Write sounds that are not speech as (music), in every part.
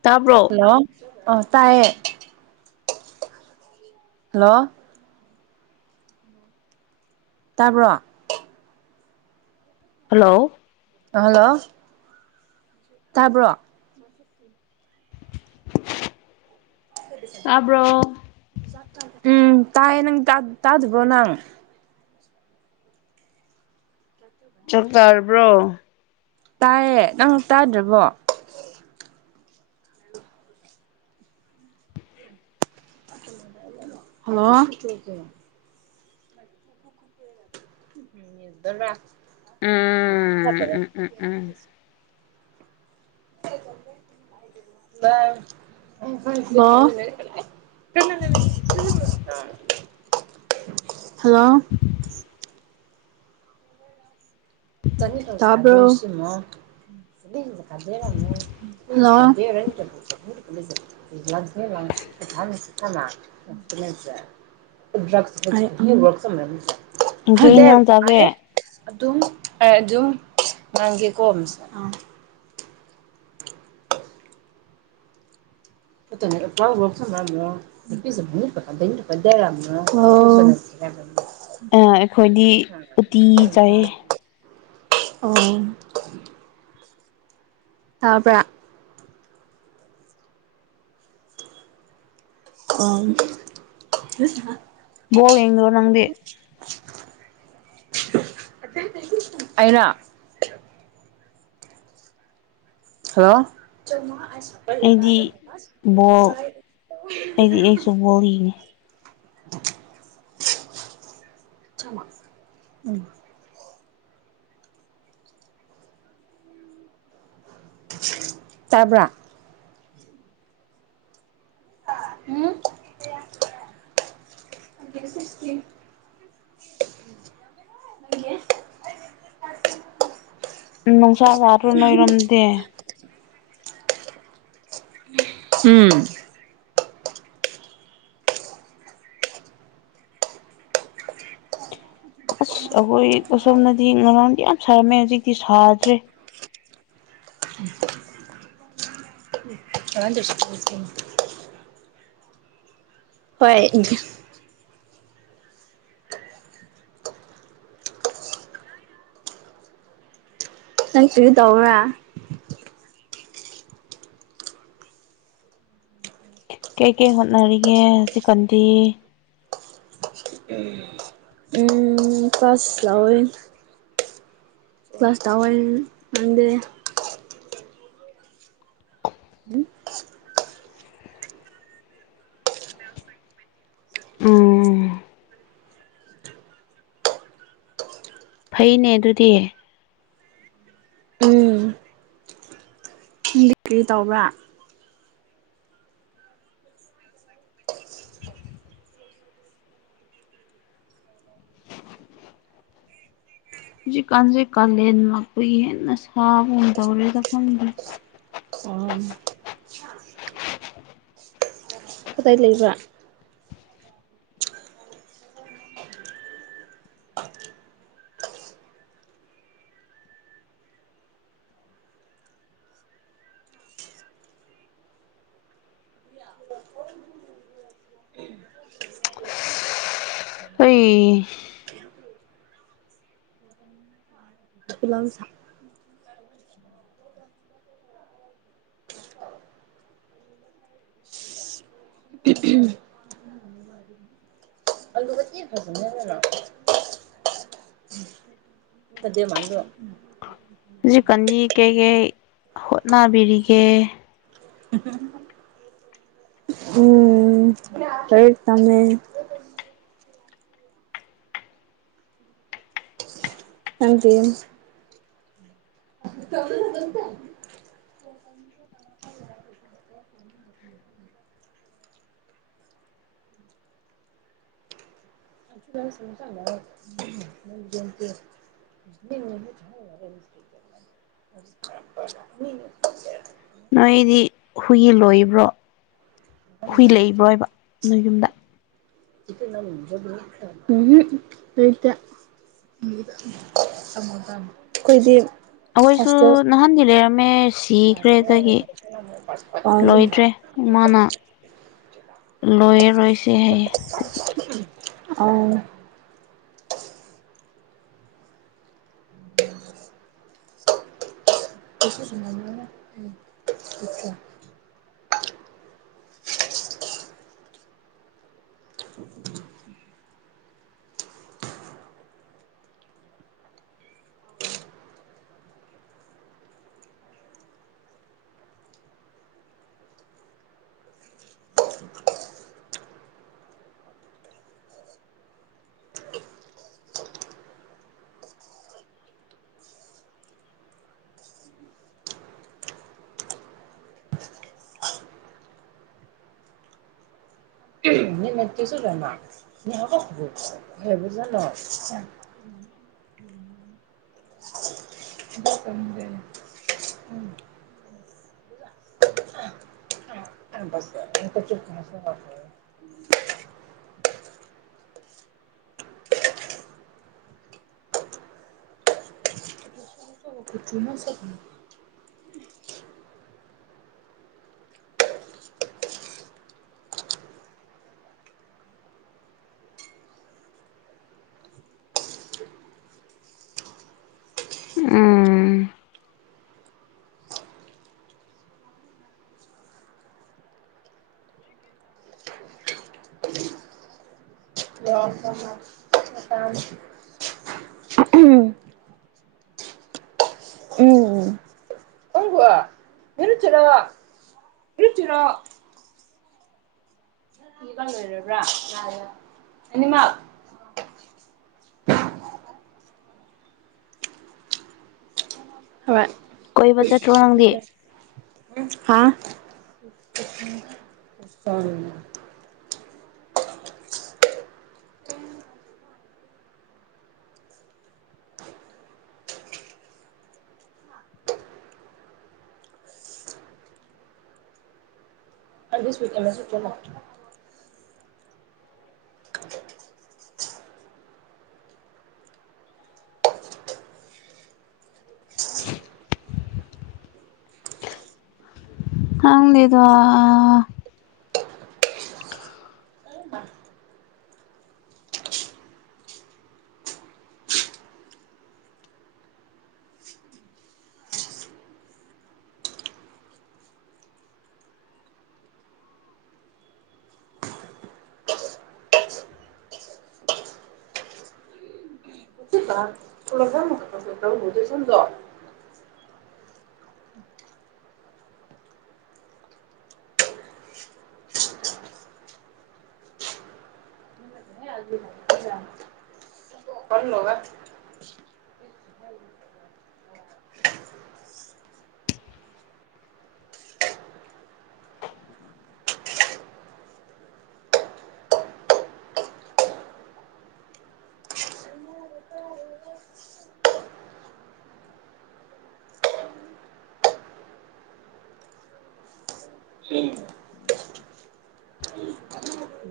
ꯇꯥꯕ꯭ꯔꯣ ꯍꯜꯂꯣ ꯑ ꯇꯌꯦ ꯍꯜꯂꯣ ꯇꯥꯕ꯭ꯔꯣ ꯍꯜꯂꯣ ꯍꯜꯂꯣ ꯇꯥꯕ꯭ꯔꯣ ꯇꯥꯕ꯭ꯔꯣ ꯎꯝ ꯇꯥꯏ ꯅꯪ ꯇ ꯇꯗꯨꯕꯣ ꯅꯪ ꯆ ꯇꯥꯔꯕ꯭ꯔꯣ ꯇꯥꯏꯌꯦ ꯅꯪ ꯇꯥꯗ꯭ꯔꯕꯣ ꯍꯜꯂꯣ ꯝ ꯎꯝ ꯈꯔꯦ ꯎꯝ (unintelligible) ꯎꯝ (inaudible) (unintelligible) (inaudible) (unintelligible) (inaudible) ꯍꯜꯂꯣ ꯆꯕ꯭ꯔꯣ (inaudible) (unintelligible) (inaudible) (unintelligible) ꯎꯝ (inaudible) ꯀꯩ ꯍꯗꯦ ꯑ ꯏꯟꯖꯥꯡ ꯆꯥꯒꯦ (inaudible) (unintelligible) ꯑꯗꯨꯝ ꯑꯗꯨꯝ ꯃꯥꯡꯒꯦꯀꯣ ꯑꯃꯁꯁꯦ ꯑꯥ (inaudible) ꯔ ꯗꯦ ꯔꯝ (unintelligible) (inaudible) ꯎ (unintelligible) (inaudible) ꯑꯩꯈꯣꯏꯗꯤ ꯎꯇꯤ ꯆꯥꯏ ꯑꯣ (inaudible) ꯇꯥꯄ꯭ꯔ ꯑ (inaudible) (unintelligible) ꯄꯦ ꯏꯣ ꯅꯪꯗꯤꯦ ꯑꯩꯅ (inaudible) (unintelligible) ꯍꯜꯂꯣ ꯑꯩꯗꯤ ꯑꯁꯄꯂꯦꯗꯥꯔ ꯕꯣꯜ ꯑꯩꯗꯤ ꯑꯩꯁꯨ ꯕꯣꯜ ꯌꯦꯡꯉꯤ (unintelligible) (inaudible) ꯎꯝ (unintelligible) (inaudible) ꯇꯕ꯭ꯔ (inaudible) ꯎꯝ (unintelligible) (inaudible) ꯑꯩꯦ (unintelligible) (inaudible) ꯅꯨꯡꯁꯥ ꯁꯥꯔꯨ ꯅꯣꯏꯔꯝꯗꯦ ꯎꯝ (unintelligible) (inaudible) ꯑꯁ ꯑꯩꯈꯣꯏ ꯑꯁꯣꯝꯅꯗꯤ ꯉꯔꯥꯡꯗꯤ ꯌꯥꯝ ꯁꯥꯔꯝꯃꯦ ꯍꯧꯖꯤꯛꯇꯤ ꯁꯥꯗ꯭ꯔꯦ ꯑꯁꯤ (unintelligible) (inaudible) ꯍꯣꯏ ꯏ (inaudible) ꯅꯪꯛꯇꯔꯤ ꯇꯧꯕ꯭ꯔꯥ ꯀꯩ ꯀꯩ ꯍꯣꯠꯅꯔꯤꯒꯦ ꯆꯤꯀꯟꯗꯤ ꯀꯥꯁ ꯂꯑꯣ (unintelligible) (inaudible) ꯀ꯭ꯂꯥꯁ ꯇꯋꯥꯏ ꯃꯗꯦ ꯎꯝ ꯐꯩꯅꯦ ꯑꯗꯨꯗꯤ ꯎꯝ ꯗꯤ ꯀ꯭ꯔꯤ ꯇꯧꯕ꯭ꯔꯥ ꯍꯧꯖꯤꯛꯀꯥꯟꯁꯦ ꯀꯥꯂꯦꯟ ꯃꯈꯨ ꯍꯦꯟꯅ ꯁꯥꯕꯨꯝ ꯇꯧꯔꯦꯗꯐꯝꯪꯗꯦ ꯀꯗꯥꯏ ꯂꯩꯕ ꯍ ꯂꯖ ꯑꯗꯨ ꯃꯉ ꯍꯧꯖꯤꯛꯀꯅꯤ ꯀꯩꯀꯩ ꯍꯣꯠꯅꯕꯤꯔꯤꯒꯦ ꯎꯝ ꯁꯩ ꯇꯃꯦ ꯑꯖꯤ (unintelligible) (unintelligible) ꯅꯣꯏꯗꯤ ꯍꯨꯏ ꯂꯣꯏꯕ꯭ꯔꯣ ꯍꯨꯏ ꯂꯩꯕ꯭ꯔꯣꯏꯕ ꯅꯣꯏ ꯌꯨꯝꯗ ꯎꯝ ꯍꯨꯝ ꯂꯩꯩꯇꯦ ꯑꯩꯈꯣꯏꯗꯤ ꯑꯩꯈꯣꯏꯁꯨ ꯍꯣꯁꯇꯦꯜ ꯅꯍꯥꯟꯗꯤ ꯂꯩꯔꯝꯃꯦ ꯁꯤꯈ꯭ꯔꯦ ꯑꯗꯒꯤ ꯑꯝ ꯂꯣꯏꯗ꯭ꯔꯦ ꯏꯃꯥꯅ ꯂꯣꯏꯔ ꯔꯣꯏꯁꯦ ꯍꯥꯏꯌꯦ ꯑꯗꯨꯒꯤ ꯑꯥꯎ (unintelligible) (unintelligible) (unintelligible) (unintelligible) (inaudible) (unintelligible) (unintelligible) ꯄꯣꯁꯨꯨ ꯅ ꯁꯅꯤ ꯎꯝ (unintelligible) ꯎꯝ ꯨꯆꯤꯔꯣ ꯂꯩꯕ꯭ꯔꯥ (unintelligible) ꯀꯣꯏꯕ ꯆꯠꯇ꯭ꯔꯣ ꯅꯪꯗꯤ ꯍꯥꯥ (unintelligible) ꯈꯪꯗꯦꯗ (unintelligible) ꯐꯜꯂꯣꯒ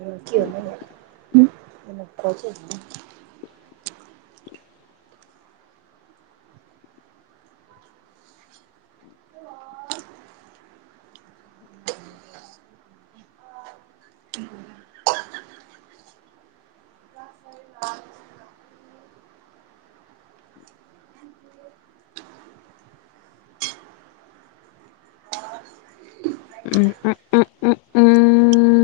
(unintelligible) (unintelligible) (inaudible) ꯎꯝ ꯎꯝ ꯎꯝ ꯎꯝ ꯎꯝ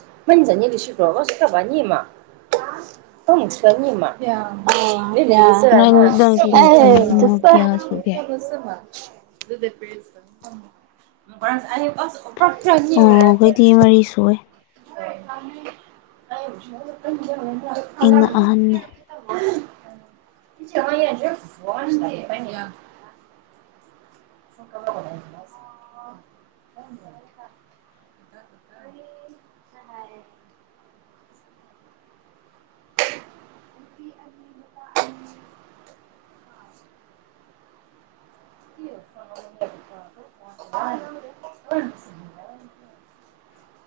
(unintelligible) (unintelligible) ꯅꯣꯏ ꯅꯣꯏꯗꯤ ꯅꯆꯤꯟ ꯅꯅꯥꯎ ꯀꯌꯥ ꯁꯨꯒꯦ (unintelligible) (unintelligible) ꯑꯣ ꯑꯩꯈꯣꯏꯗꯤ ꯃꯔꯤ ꯁꯨꯑꯦ (unintelligible) ꯑꯩꯅ ꯑꯍꯟꯅꯦ (unintelligible) (unintelligible) (unintelligible) (unintelligible) (unintelligible) (inaudible)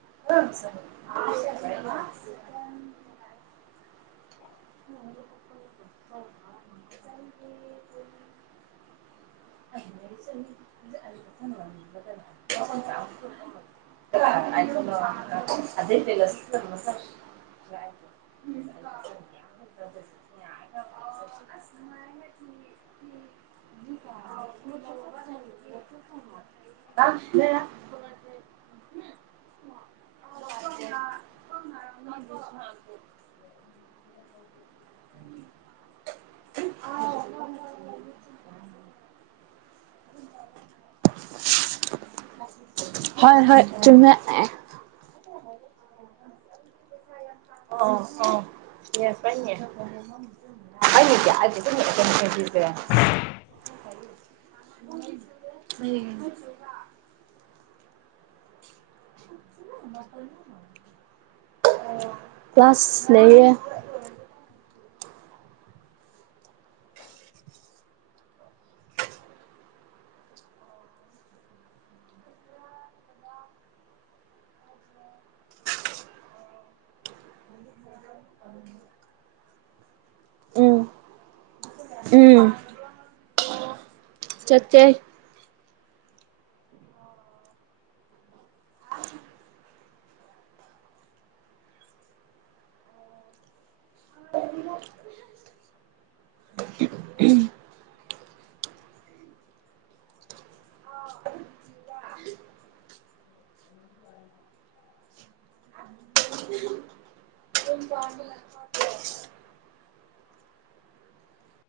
(unintelligible) (unintelligible) (inaudible) (unintelligible) (unintelligible) (unintelligible) ꯎꯝ (unintelligible) (inaudible) ꯇꯁꯅꯦ (inaudible) (unintelligible) ꯍ (inaudible) (inaudible) ꯍꯣꯏ ꯍꯣꯏ ꯆꯨꯝ ꯑ ꯑ ꯌꯦ ꯐ ꯑꯗꯤ ꯍꯥꯏ ꯥꯏ ꯀ꯭ꯂꯥꯁ ꯂꯩꯌꯦ ꯎꯝ ꯎꯝ ꯆꯠꯇꯦ ꯎꯝꯝ